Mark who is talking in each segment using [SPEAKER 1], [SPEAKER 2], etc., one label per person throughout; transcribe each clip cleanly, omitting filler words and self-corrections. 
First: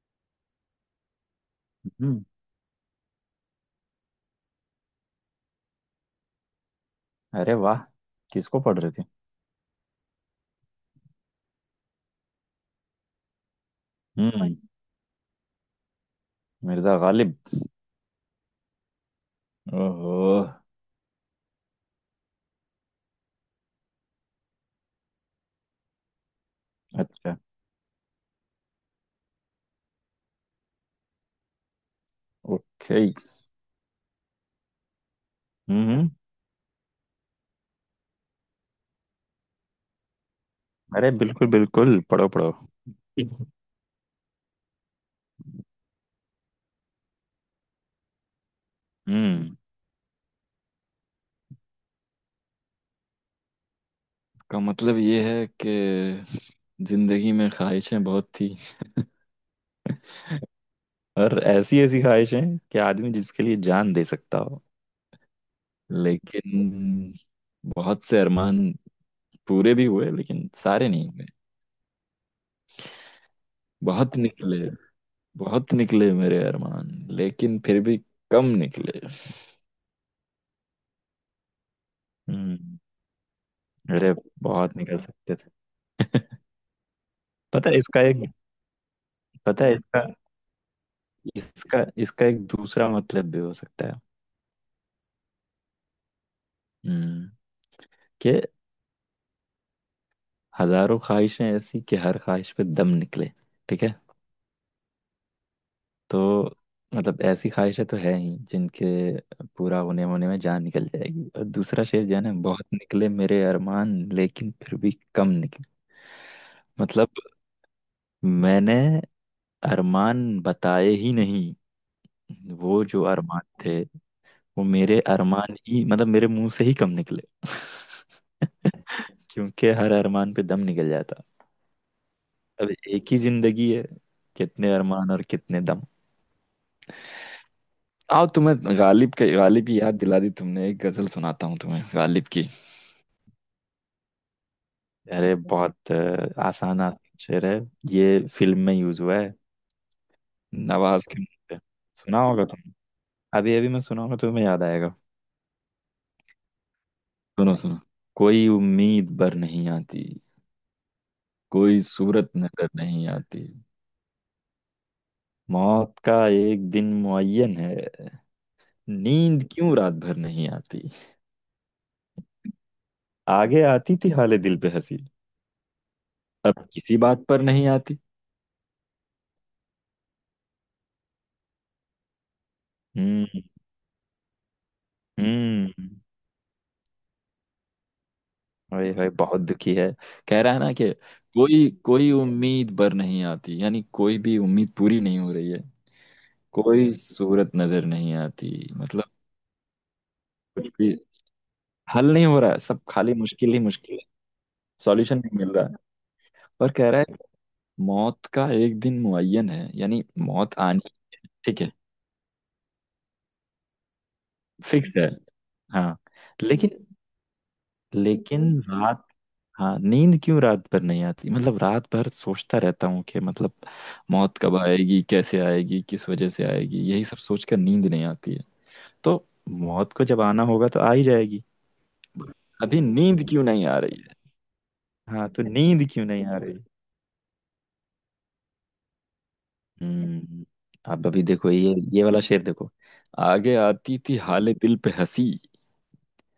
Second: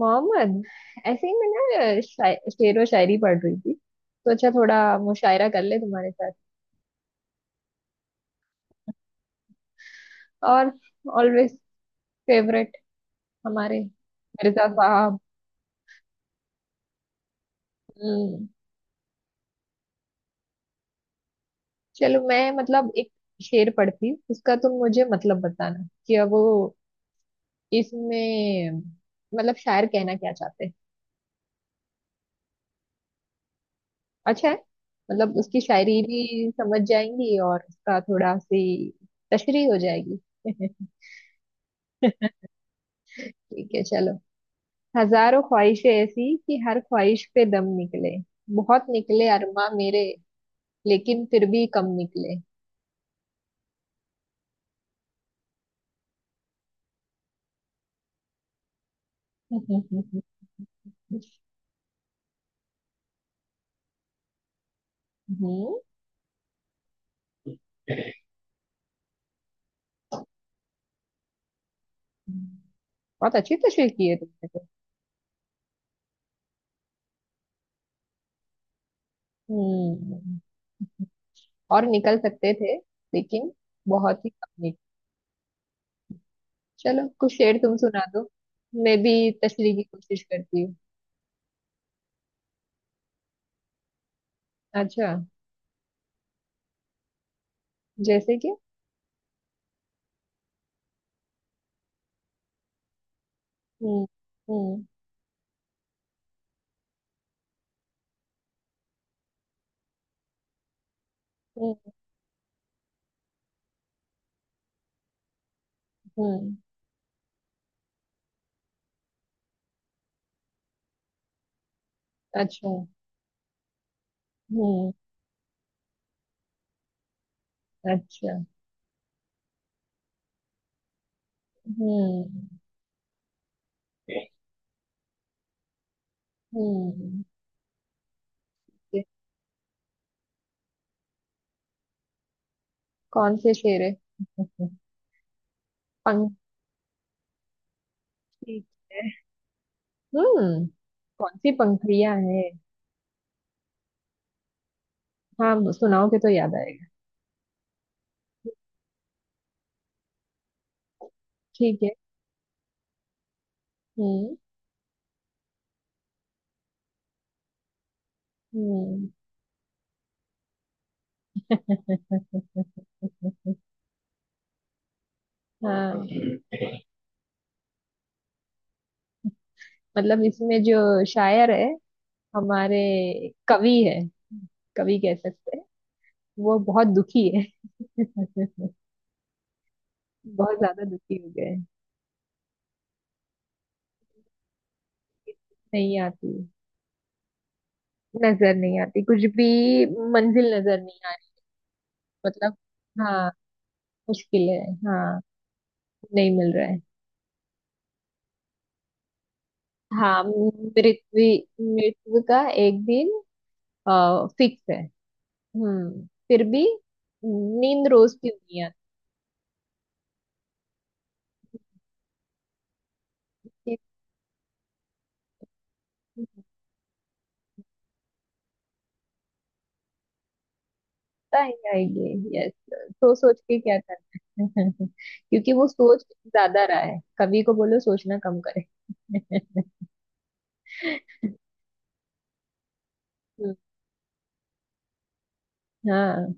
[SPEAKER 1] मोहम्मद, ऐसे ही मैं
[SPEAKER 2] हम्म।
[SPEAKER 1] शेर व शायरी पढ़ रही थी। सोचा थोड़ा मुशायरा कर ले तुम्हारे साथ।
[SPEAKER 2] अरे वाह। किसको पढ़ रहे थे?
[SPEAKER 1] और ऑलवेज फेवरेट हमारे
[SPEAKER 2] वही। हम्म।
[SPEAKER 1] मिर्जा साहब।
[SPEAKER 2] मिर्जा गालिब।
[SPEAKER 1] हम्म।
[SPEAKER 2] ओहो।
[SPEAKER 1] चलो, मैं मतलब एक शेर पढ़ती हूँ, उसका तुम मुझे मतलब बताना कि अब वो
[SPEAKER 2] अच्छा।
[SPEAKER 1] इसमें मतलब शायर कहना क्या चाहते हैं।
[SPEAKER 2] ओके।
[SPEAKER 1] अच्छा है, मतलब उसकी शायरी
[SPEAKER 2] हम्म।
[SPEAKER 1] भी समझ जाएंगी और उसका थोड़ा सी तशरीह हो जाएगी।
[SPEAKER 2] अरे बिल्कुल बिल्कुल, पढ़ो पढ़ो।
[SPEAKER 1] ठीक है चलो। हजारों ख्वाहिशें ऐसी कि हर ख्वाहिश पे दम निकले, बहुत निकले
[SPEAKER 2] हम्म।
[SPEAKER 1] अरमा मेरे, लेकिन फिर भी कम निकले।
[SPEAKER 2] का मतलब ये है कि जिंदगी में ख्वाहिशें बहुत थी,
[SPEAKER 1] हम्म
[SPEAKER 2] और ऐसी ऐसी ख्वाहिशें कि आदमी जिसके लिए जान दे सकता हो। लेकिन बहुत से अरमान पूरे भी हुए लेकिन सारे नहीं हुए।
[SPEAKER 1] बहुत अच्छी तशरीह की है
[SPEAKER 2] बहुत
[SPEAKER 1] तुमने
[SPEAKER 2] निकले,
[SPEAKER 1] तो।
[SPEAKER 2] बहुत निकले मेरे अरमान, लेकिन फिर भी कम निकले।
[SPEAKER 1] हम्म, और निकल सकते थे,
[SPEAKER 2] हम्म।
[SPEAKER 1] लेकिन
[SPEAKER 2] अरे
[SPEAKER 1] बहुत ही कम
[SPEAKER 2] बहुत
[SPEAKER 1] निकले।
[SPEAKER 2] निकल सकते थे।
[SPEAKER 1] चलो कुछ शेर
[SPEAKER 2] पता
[SPEAKER 1] तुम
[SPEAKER 2] है इसका
[SPEAKER 1] सुना
[SPEAKER 2] एक
[SPEAKER 1] दो, मैं भी
[SPEAKER 2] पता है
[SPEAKER 1] तशरीह की
[SPEAKER 2] इसका
[SPEAKER 1] कोशिश करती हूँ।
[SPEAKER 2] इसका इसका एक दूसरा मतलब भी हो सकता है।
[SPEAKER 1] अच्छा,
[SPEAKER 2] हम्म। कि
[SPEAKER 1] जैसे कि।
[SPEAKER 2] हजारों ख्वाहिशें ऐसी कि हर ख्वाहिश पे दम निकले, ठीक है।
[SPEAKER 1] हम्म। हम्म
[SPEAKER 2] तो मतलब ऐसी ख्वाहिशें तो है ही जिनके पूरा होने होने में जान निकल जाएगी। और दूसरा
[SPEAKER 1] हम्म
[SPEAKER 2] शेर जो है ना, बहुत निकले मेरे अरमान लेकिन फिर भी कम निकले।
[SPEAKER 1] हम्म
[SPEAKER 2] मतलब मैंने अरमान बताए ही नहीं।
[SPEAKER 1] अच्छा।
[SPEAKER 2] वो जो अरमान थे वो
[SPEAKER 1] हम्म।
[SPEAKER 2] मेरे अरमान ही मतलब मेरे मुंह से ही कम निकले।
[SPEAKER 1] अच्छा।
[SPEAKER 2] क्योंकि हर अरमान पे दम निकल जाता।
[SPEAKER 1] हम्म
[SPEAKER 2] अब एक ही जिंदगी है, कितने अरमान और कितने दम।
[SPEAKER 1] हम्म।
[SPEAKER 2] आओ, तुम्हें गालिब की याद दिला दी तुमने, एक गजल सुनाता हूँ तुम्हें गालिब की।
[SPEAKER 1] कौन से शेर?
[SPEAKER 2] अरे बहुत
[SPEAKER 1] पंखी।
[SPEAKER 2] आसान आसान शेर है। ये फिल्म में यूज हुआ है,
[SPEAKER 1] हम्म।
[SPEAKER 2] नवाज के
[SPEAKER 1] कौन
[SPEAKER 2] मुंह
[SPEAKER 1] सी
[SPEAKER 2] पे।
[SPEAKER 1] पंखुड़ियां
[SPEAKER 2] सुना
[SPEAKER 1] है?
[SPEAKER 2] होगा तुम। अभी अभी मैं सुनाऊंगा, तुम्हें याद आएगा।
[SPEAKER 1] हाँ, सुनाओगे तो याद आएगा।
[SPEAKER 2] सुनो सुनो। कोई उम्मीद बर नहीं आती, कोई
[SPEAKER 1] ठीक है।
[SPEAKER 2] सूरत नजर नहीं आती।
[SPEAKER 1] हम्म।
[SPEAKER 2] मौत का एक दिन मुअय्यन है,
[SPEAKER 1] हम्म।
[SPEAKER 2] नींद क्यों रात भर नहीं आती। आगे आती थी हाले दिल पे हंसी,
[SPEAKER 1] हाँ,
[SPEAKER 2] अब किसी बात पर नहीं आती।
[SPEAKER 1] मतलब इसमें जो शायर है, हमारे
[SPEAKER 2] हम्म।
[SPEAKER 1] कवि है, कवि कह सकते हैं,
[SPEAKER 2] हम्म।
[SPEAKER 1] वो बहुत दुखी है।
[SPEAKER 2] ओए होए, बहुत दुखी है। कह रहा
[SPEAKER 1] बहुत
[SPEAKER 2] है ना
[SPEAKER 1] ज्यादा
[SPEAKER 2] कि
[SPEAKER 1] दुखी हो गए हैं।
[SPEAKER 2] कोई कोई उम्मीद पर नहीं आती, यानी कोई भी उम्मीद पूरी नहीं हो रही है।
[SPEAKER 1] नहीं आती,
[SPEAKER 2] कोई सूरत नजर नहीं
[SPEAKER 1] नजर
[SPEAKER 2] आती
[SPEAKER 1] नहीं आती
[SPEAKER 2] मतलब
[SPEAKER 1] कुछ भी, मंजिल
[SPEAKER 2] कुछ
[SPEAKER 1] नजर
[SPEAKER 2] भी
[SPEAKER 1] नहीं आ रही।
[SPEAKER 2] हल नहीं हो रहा
[SPEAKER 1] मतलब
[SPEAKER 2] है, सब खाली
[SPEAKER 1] हाँ,
[SPEAKER 2] मुश्किल ही मुश्किल है।
[SPEAKER 1] मुश्किल है।
[SPEAKER 2] सॉल्यूशन
[SPEAKER 1] हाँ,
[SPEAKER 2] नहीं मिल रहा है।
[SPEAKER 1] नहीं मिल रहा
[SPEAKER 2] और
[SPEAKER 1] है।
[SPEAKER 2] कह रहा है मौत का एक दिन मुअय्यन है, यानी
[SPEAKER 1] हाँ,
[SPEAKER 2] मौत आनी, ठीक
[SPEAKER 1] मृत्यु
[SPEAKER 2] है,
[SPEAKER 1] मृत्यु का एक दिन फिक्स है।
[SPEAKER 2] फिक्स है। हाँ,
[SPEAKER 1] फिर भी
[SPEAKER 2] लेकिन
[SPEAKER 1] नींद रोज की
[SPEAKER 2] लेकिन
[SPEAKER 1] दुनिया।
[SPEAKER 2] रात, हाँ, नींद क्यों रात भर नहीं आती। मतलब रात भर सोचता रहता हूँ कि मतलब मौत कब आएगी, कैसे आएगी, किस वजह से
[SPEAKER 1] चिंता
[SPEAKER 2] आएगी, यही सब सोचकर नींद नहीं आती है। तो मौत को जब आना होगा तो आ ही जाएगी।
[SPEAKER 1] ही आएगी, यस।
[SPEAKER 2] अभी
[SPEAKER 1] तो
[SPEAKER 2] नींद
[SPEAKER 1] सोच
[SPEAKER 2] क्यों
[SPEAKER 1] के
[SPEAKER 2] नहीं
[SPEAKER 1] क्या
[SPEAKER 2] आ रही है।
[SPEAKER 1] करना है?
[SPEAKER 2] हाँ, तो
[SPEAKER 1] क्योंकि वो
[SPEAKER 2] नींद
[SPEAKER 1] सोच
[SPEAKER 2] क्यों नहीं आ रही।
[SPEAKER 1] ज्यादा रहा है, कवि को बोलो सोचना कम करे।
[SPEAKER 2] हम्म। अब अभी देखो ये वाला शेर देखो।
[SPEAKER 1] हम्म।
[SPEAKER 2] आगे आती थी हाले दिल पे हंसी,
[SPEAKER 1] हाँ।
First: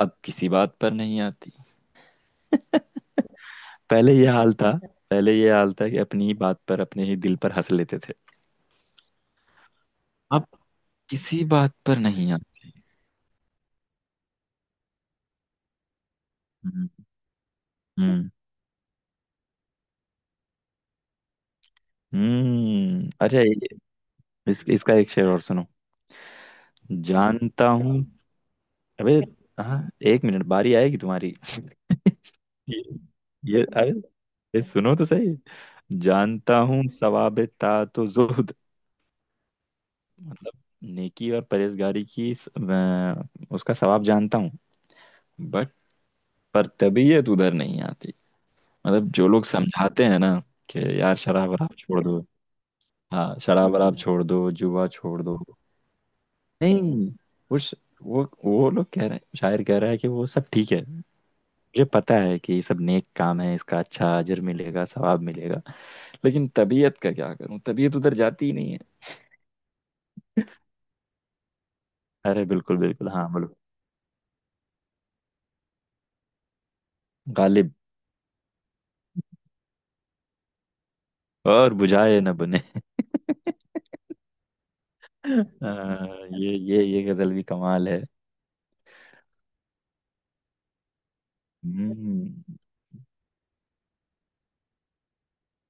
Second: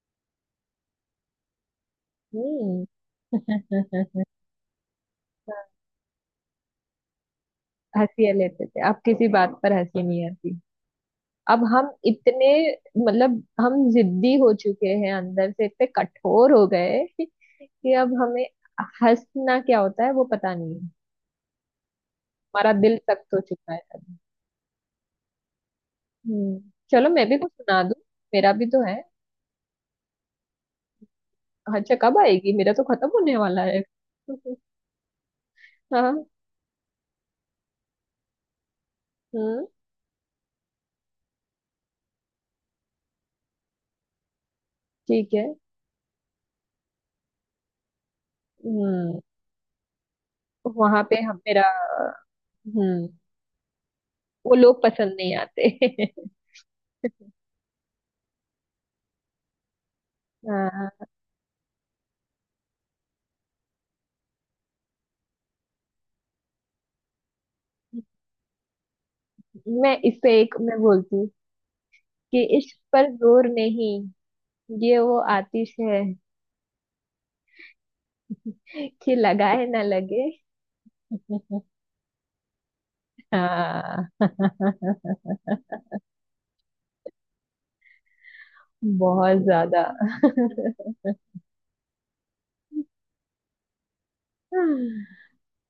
[SPEAKER 2] अब किसी बात पर नहीं आती।
[SPEAKER 1] हम्म।
[SPEAKER 2] पहले ये हाल था पहले ये हाल था कि अपनी ही बात पर अपने ही दिल पर हंस लेते थे।
[SPEAKER 1] हंसी लेते थे, अब किसी बात पर हंसी नहीं
[SPEAKER 2] आप
[SPEAKER 1] आती।
[SPEAKER 2] किसी
[SPEAKER 1] अब
[SPEAKER 2] बात
[SPEAKER 1] हम
[SPEAKER 2] पर नहीं
[SPEAKER 1] इतने
[SPEAKER 2] आते।
[SPEAKER 1] मतलब हम जिद्दी हो चुके हैं, अंदर से इतने कठोर हो गए
[SPEAKER 2] हम्म,
[SPEAKER 1] कि अब
[SPEAKER 2] हम्म,
[SPEAKER 1] हमें हंसना क्या होता है वो पता नहीं है। हमारा दिल
[SPEAKER 2] हम्म।
[SPEAKER 1] सख्त
[SPEAKER 2] अच्छा।
[SPEAKER 1] हो चुका है।
[SPEAKER 2] इसका एक शेर और सुनो।
[SPEAKER 1] हम्म। चलो मैं भी कुछ
[SPEAKER 2] जानता
[SPEAKER 1] सुना दूं,
[SPEAKER 2] हूँ।
[SPEAKER 1] मेरा भी तो है।
[SPEAKER 2] अबे, हाँ, एक मिनट, बारी आएगी तुम्हारी।
[SPEAKER 1] अच्छा, कब आएगी? मेरा
[SPEAKER 2] ये
[SPEAKER 1] तो खत्म होने वाला है।
[SPEAKER 2] अरे, ये सुनो तो सही।
[SPEAKER 1] हाँ।
[SPEAKER 2] जानता हूँ सवाब तात तो जुहद,
[SPEAKER 1] हम्म।
[SPEAKER 2] मतलब नेकी और परहेजगारी की उसका सवाब जानता हूँ।
[SPEAKER 1] ठीक है।
[SPEAKER 2] बट पर तबीयत उधर नहीं आती, मतलब
[SPEAKER 1] हम्म
[SPEAKER 2] जो लोग समझाते हैं ना कि
[SPEAKER 1] वहां
[SPEAKER 2] यार
[SPEAKER 1] पे हम
[SPEAKER 2] शराब
[SPEAKER 1] मेरा।
[SPEAKER 2] वराब छोड़ दो,
[SPEAKER 1] हम्म,
[SPEAKER 2] हाँ शराब वराब छोड़ दो,
[SPEAKER 1] वो लोग
[SPEAKER 2] जुआ
[SPEAKER 1] पसंद
[SPEAKER 2] छोड़
[SPEAKER 1] नहीं
[SPEAKER 2] दो।
[SPEAKER 1] आते।
[SPEAKER 2] नहीं, वो श- वो लोग कह रहे हैं, शायर कह रहा है कि वो सब ठीक है।
[SPEAKER 1] हाँ,
[SPEAKER 2] मुझे पता है कि ये सब नेक काम है, इसका अच्छा अजर मिलेगा, सवाब मिलेगा, लेकिन तबीयत का क्या करूं, तबीयत उधर जाती ही नहीं है।
[SPEAKER 1] मैं इस पे एक मैं बोलती हूँ कि
[SPEAKER 2] अरे
[SPEAKER 1] इश्क
[SPEAKER 2] बिल्कुल बिल्कुल,
[SPEAKER 1] पर
[SPEAKER 2] हाँ
[SPEAKER 1] जोर
[SPEAKER 2] बोलो।
[SPEAKER 1] नहीं, ये वो आतिश है
[SPEAKER 2] गालिब।
[SPEAKER 1] कि लगाए ना लगे।
[SPEAKER 2] और बुझाए न बने।
[SPEAKER 1] हाँ।
[SPEAKER 2] हाँ, ये गजल भी कमाल है।
[SPEAKER 1] बहुत ज्यादा।
[SPEAKER 2] हम्म।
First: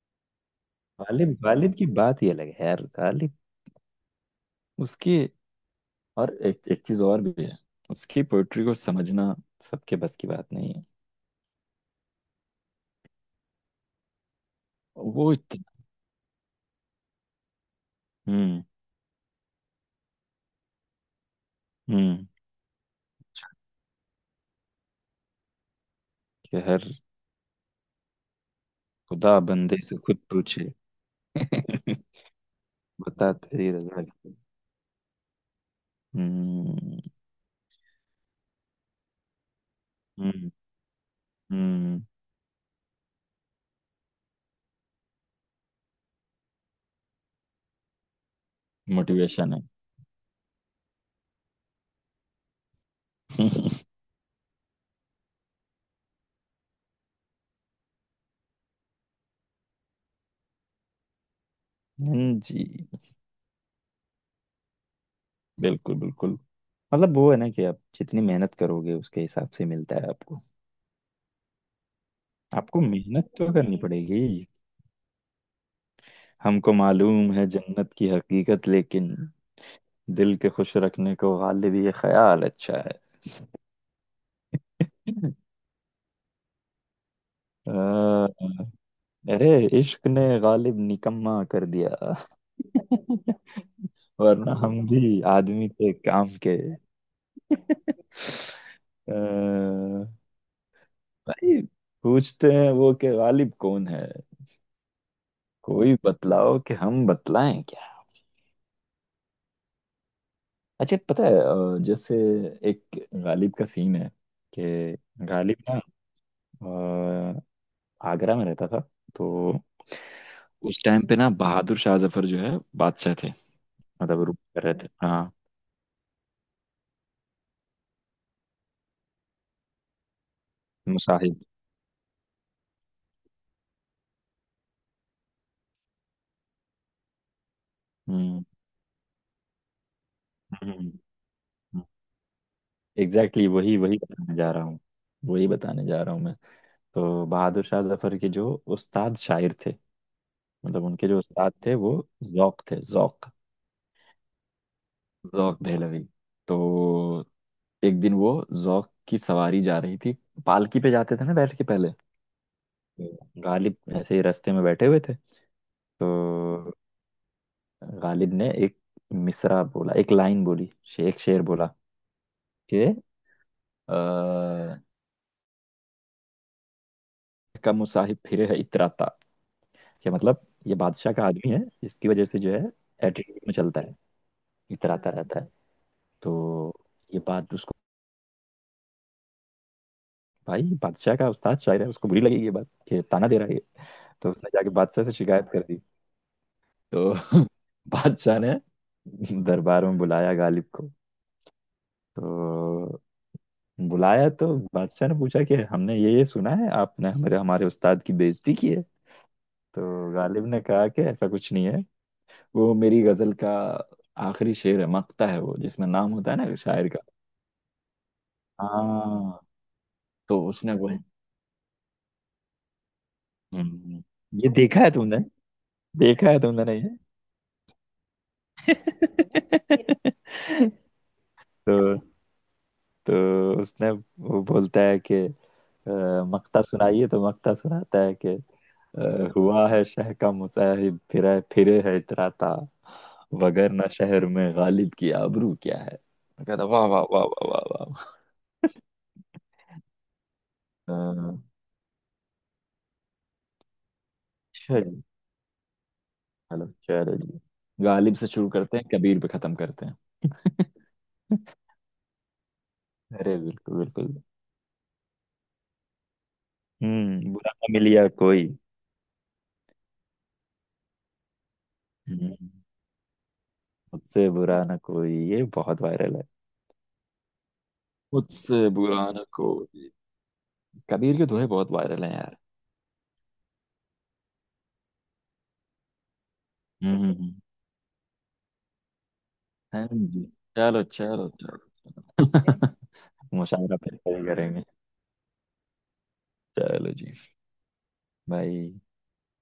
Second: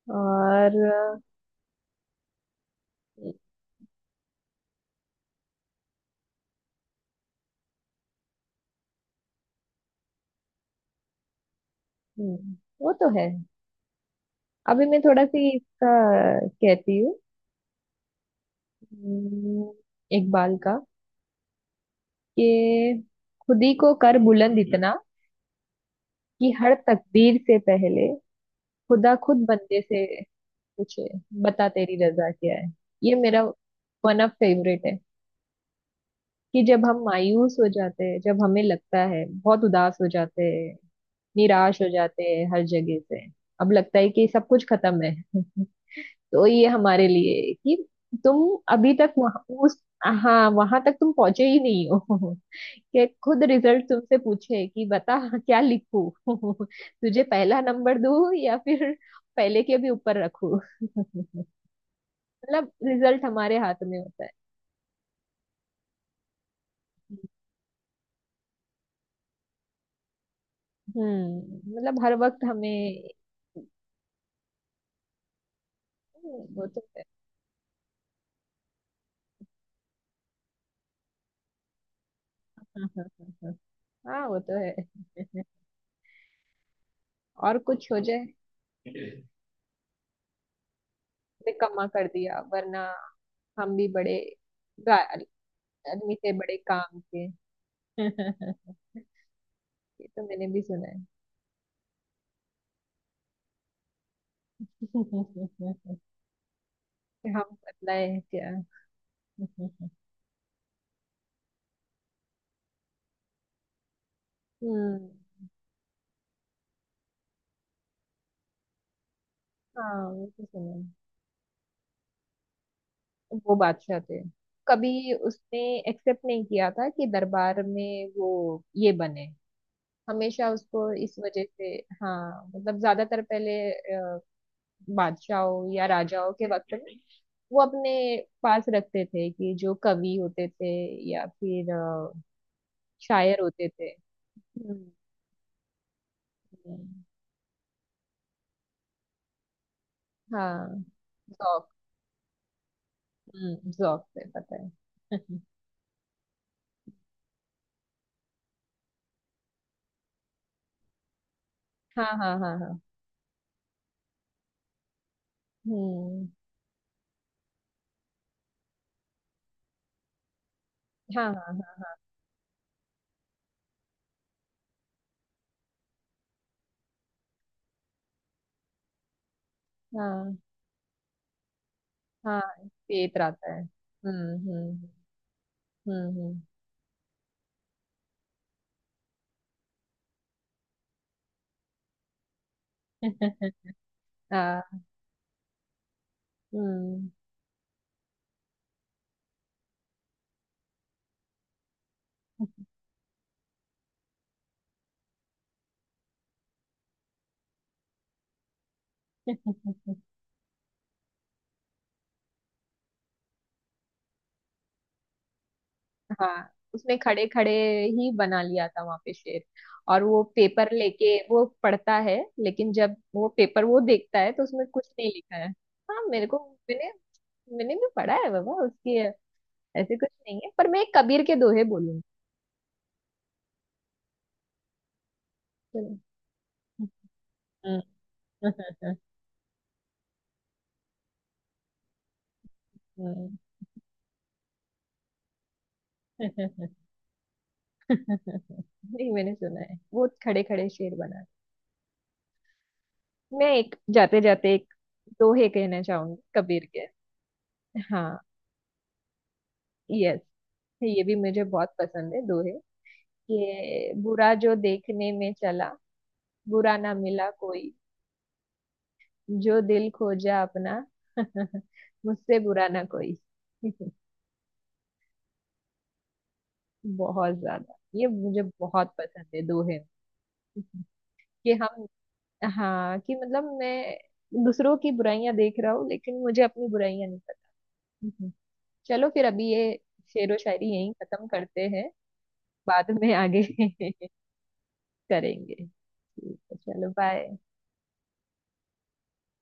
[SPEAKER 1] और।
[SPEAKER 2] गालिब, गालिब की बात ही अलग है यार, गालिब। उसकी, और एक चीज और भी है, उसकी पोइट्री को समझना सबके बस की बात नहीं है।
[SPEAKER 1] हम्म, वो तो है। अभी मैं थोड़ा
[SPEAKER 2] वो।
[SPEAKER 1] सी इसका कहती हूँ।
[SPEAKER 2] हम्म।
[SPEAKER 1] हम्म, इकबाल का।
[SPEAKER 2] हम्म।
[SPEAKER 1] कि खुद ही को कर बुलंद इतना कि
[SPEAKER 2] कि
[SPEAKER 1] हर
[SPEAKER 2] हर
[SPEAKER 1] तकदीर से पहले खुदा
[SPEAKER 2] खुदा
[SPEAKER 1] खुद
[SPEAKER 2] बंदे
[SPEAKER 1] बंदे
[SPEAKER 2] से
[SPEAKER 1] से
[SPEAKER 2] खुद पूछे।
[SPEAKER 1] पूछे, बता तेरी रजा क्या है। ये
[SPEAKER 2] बता
[SPEAKER 1] मेरा
[SPEAKER 2] तेरी रजा
[SPEAKER 1] वन ऑफ
[SPEAKER 2] क्या?
[SPEAKER 1] फेवरेट है। कि जब हम
[SPEAKER 2] हम्म।
[SPEAKER 1] मायूस हो जाते हैं, जब हमें लगता है, बहुत उदास हो जाते
[SPEAKER 2] हम्म।
[SPEAKER 1] हैं, निराश हो
[SPEAKER 2] हम्म।
[SPEAKER 1] जाते हैं हर जगह से, अब लगता है कि सब कुछ खत्म है। तो ये हमारे लिए है कि तुम अभी तक वहाँ
[SPEAKER 2] मोटिवेशन है।
[SPEAKER 1] उस, हाँ वहां तक तुम पहुंचे ही नहीं हो। कि खुद रिजल्ट तुमसे पूछे कि बता क्या लिखूं, तुझे पहला नंबर दूं या फिर पहले के भी ऊपर रखूं।
[SPEAKER 2] जी।
[SPEAKER 1] मतलब रिजल्ट हमारे हाथ में होता है।
[SPEAKER 2] बिल्कुल बिल्कुल। मतलब वो है ना कि आप जितनी मेहनत करोगे उसके हिसाब से मिलता है आपको,
[SPEAKER 1] हम्म, मतलब हर वक्त
[SPEAKER 2] आपको
[SPEAKER 1] हमें।
[SPEAKER 2] मेहनत तो करनी पड़ेगी।
[SPEAKER 1] वो
[SPEAKER 2] हमको
[SPEAKER 1] तो है।
[SPEAKER 2] मालूम है जन्नत की हकीकत, लेकिन दिल के खुश रखने को गालिब ये ख्याल अच्छा है।
[SPEAKER 1] हाँ। हाँ, वो तो है। और
[SPEAKER 2] अ,
[SPEAKER 1] कुछ हो जाए।
[SPEAKER 2] अरे, इश्क ने गालिब निकम्मा कर
[SPEAKER 1] निकम्मा कर
[SPEAKER 2] दिया,
[SPEAKER 1] दिया वरना हम भी बड़े
[SPEAKER 2] वरना हम
[SPEAKER 1] गा-
[SPEAKER 2] भी आदमी थे
[SPEAKER 1] आदमी
[SPEAKER 2] काम
[SPEAKER 1] थे बड़े
[SPEAKER 2] के।
[SPEAKER 1] काम के। ये
[SPEAKER 2] अ,
[SPEAKER 1] तो मैंने भी सुना है।
[SPEAKER 2] भाई, पूछते हैं वो कि गालिब कौन है, कोई बतलाओ कि हम
[SPEAKER 1] कि हम
[SPEAKER 2] बतलाएं क्या।
[SPEAKER 1] बदलाए हैं क्या।
[SPEAKER 2] अच्छा, पता है, जैसे एक गालिब का सीन है कि
[SPEAKER 1] हम्म।
[SPEAKER 2] गालिब ना अ, आगरा में रहता था। तो
[SPEAKER 1] हाँ, वो तो सुना
[SPEAKER 2] उस
[SPEAKER 1] है।
[SPEAKER 2] टाइम पे ना बहादुर शाह जफर जो है बादशाह थे,
[SPEAKER 1] वो बादशाह थे।
[SPEAKER 2] मतलब रूल कर रहे थे।
[SPEAKER 1] कभी
[SPEAKER 2] हाँ,
[SPEAKER 1] उसने एक्सेप्ट नहीं किया था कि दरबार में वो ये बने, हमेशा उसको इस
[SPEAKER 2] मुसाहिब।
[SPEAKER 1] वजह से। हाँ, मतलब ज्यादातर पहले बादशाहों या राजाओं के वक्त में वो अपने
[SPEAKER 2] हम्म।
[SPEAKER 1] पास रखते थे कि जो कवि होते थे
[SPEAKER 2] हम्म।
[SPEAKER 1] या फिर शायर
[SPEAKER 2] एग्जैक्टली,
[SPEAKER 1] होते
[SPEAKER 2] वही
[SPEAKER 1] थे।
[SPEAKER 2] वही बताने जा रहा हूँ,
[SPEAKER 1] हम्म।
[SPEAKER 2] वही बताने जा रहा हूँ मैं।
[SPEAKER 1] हम्म।
[SPEAKER 2] तो बहादुर शाह जफर के जो उस्ताद शायर थे,
[SPEAKER 1] हाँ,
[SPEAKER 2] मतलब उनके जो उस्ताद
[SPEAKER 1] जौक।
[SPEAKER 2] थे वो जौक थे, जौक,
[SPEAKER 1] हम्म, जौक से पता है।
[SPEAKER 2] जौक दहलवी। तो एक दिन वो जौक की सवारी जा रही थी, पालकी पे जाते थे ना बैठ के पहले।
[SPEAKER 1] हाँ हाँ हाँ हाँ।
[SPEAKER 2] तो गालिब ऐसे ही रास्ते में बैठे हुए थे।
[SPEAKER 1] हम्म।
[SPEAKER 2] तो गालिब ने एक मिसरा बोला, एक लाइन बोली, एक
[SPEAKER 1] हाँ
[SPEAKER 2] शेर बोला
[SPEAKER 1] हाँ
[SPEAKER 2] कि अ, कम मुसाहिब फिरे है इतराता। क्या
[SPEAKER 1] हाँ
[SPEAKER 2] मतलब ये बादशाह का आदमी है, इसकी वजह से
[SPEAKER 1] हाँ।
[SPEAKER 2] जो है
[SPEAKER 1] पेट
[SPEAKER 2] एटीट्यूड
[SPEAKER 1] रहता
[SPEAKER 2] में
[SPEAKER 1] है।
[SPEAKER 2] चलता है,
[SPEAKER 1] हम्म।
[SPEAKER 2] इतराता रहता है।
[SPEAKER 1] हम्म।
[SPEAKER 2] तो ये बात उसको, भाई बादशाह का उस्ताद शायर है, उसको बुरी लगेगी ये बात कि ताना दे रहा है ये। तो उसने
[SPEAKER 1] हाँ।
[SPEAKER 2] जाके बादशाह से शिकायत कर दी।
[SPEAKER 1] हम्म।
[SPEAKER 2] तो बादशाह ने दरबार में बुलाया गालिब को। तो बुलाया, तो बादशाह ने पूछा कि हमने ये सुना है आपने हमारे हमारे उस्ताद की बेइज्जती की है। तो गालिब ने कहा कि ऐसा कुछ नहीं है, वो मेरी गजल का आखिरी शेर है, मक्ता है वो जिसमें नाम होता है
[SPEAKER 1] हाँ,
[SPEAKER 2] ना शायर
[SPEAKER 1] उसने
[SPEAKER 2] का।
[SPEAKER 1] खड़े खड़े ही बना लिया था वहां पे
[SPEAKER 2] हाँ,
[SPEAKER 1] शेर, और वो
[SPEAKER 2] तो
[SPEAKER 1] पेपर
[SPEAKER 2] उसने वो,
[SPEAKER 1] लेके वो पढ़ता है, लेकिन जब वो पेपर वो
[SPEAKER 2] हम्म,
[SPEAKER 1] देखता है तो
[SPEAKER 2] ये
[SPEAKER 1] उसमें
[SPEAKER 2] देखा
[SPEAKER 1] कुछ
[SPEAKER 2] है
[SPEAKER 1] नहीं
[SPEAKER 2] तुमने?
[SPEAKER 1] लिखा है। हाँ मेरे
[SPEAKER 2] देखा
[SPEAKER 1] को।
[SPEAKER 2] है तुमने,
[SPEAKER 1] मैंने
[SPEAKER 2] नहीं।
[SPEAKER 1] मैंने भी पढ़ा है बाबा उसकी। ऐसे कुछ नहीं है, पर मैं कबीर के दोहे
[SPEAKER 2] तो
[SPEAKER 1] बोलूंगी।
[SPEAKER 2] तो उसने वो बोलता है कि
[SPEAKER 1] चलो।
[SPEAKER 2] मक्ता सुनाइए। तो मक्ता
[SPEAKER 1] हम्म।
[SPEAKER 2] सुनाता है कि हुआ है शह का मुसाहिब, फिरे फिरे है इतराता, वगर ना शहर में गालिब की आबरू क्या है। मैं कहता
[SPEAKER 1] हम्म।
[SPEAKER 2] वाह वाह वाह वाह वाह वाह
[SPEAKER 1] नहीं, मैंने सुना है वो खड़े खड़े शेर बना है।
[SPEAKER 2] वाह।
[SPEAKER 1] मैं एक जाते जाते एक
[SPEAKER 2] अच्छा।
[SPEAKER 1] दोहे कहना चाहूंगी कबीर
[SPEAKER 2] हेलो,
[SPEAKER 1] के।
[SPEAKER 2] चलो जी, गालिब
[SPEAKER 1] हाँ,
[SPEAKER 2] से शुरू करते हैं, कबीर पे खत्म करते हैं।
[SPEAKER 1] यस। ये भी मुझे बहुत पसंद है दोहे।
[SPEAKER 2] अरे बिल्कुल
[SPEAKER 1] ये
[SPEAKER 2] बिल्कुल।
[SPEAKER 1] बुरा जो देखने में चला, बुरा ना मिला
[SPEAKER 2] हम्म। बुरा
[SPEAKER 1] कोई।
[SPEAKER 2] ना मिलिया कोई।
[SPEAKER 1] जो दिल खोजा अपना, मुझसे
[SPEAKER 2] हम्म,
[SPEAKER 1] बुरा ना कोई।
[SPEAKER 2] मुझसे बुरा ना कोई, ये बहुत वायरल है।
[SPEAKER 1] बहुत ज्यादा, ये मुझे
[SPEAKER 2] मुझसे
[SPEAKER 1] बहुत
[SPEAKER 2] बुरा न
[SPEAKER 1] पसंद है दोहे में।
[SPEAKER 2] कोई। कबीर के दोहे
[SPEAKER 1] कि
[SPEAKER 2] बहुत
[SPEAKER 1] हम,
[SPEAKER 2] वायरल हैं यार।
[SPEAKER 1] हाँ, कि मतलब मैं दूसरों की बुराइयां देख रहा हूँ लेकिन मुझे अपनी
[SPEAKER 2] हम्म।
[SPEAKER 1] बुराइयां नहीं
[SPEAKER 2] हम्म।
[SPEAKER 1] पता। चलो, फिर अभी ये
[SPEAKER 2] हैं जी।
[SPEAKER 1] शेरो शायरी
[SPEAKER 2] चलो
[SPEAKER 1] यहीं खत्म
[SPEAKER 2] चलो
[SPEAKER 1] करते हैं,
[SPEAKER 2] चलो।
[SPEAKER 1] बाद में आगे
[SPEAKER 2] मुशायरा फिर कभी करेंगे।
[SPEAKER 1] करेंगे। ठीक है, चलो
[SPEAKER 2] चलो जी।
[SPEAKER 1] बाय।
[SPEAKER 2] भाई।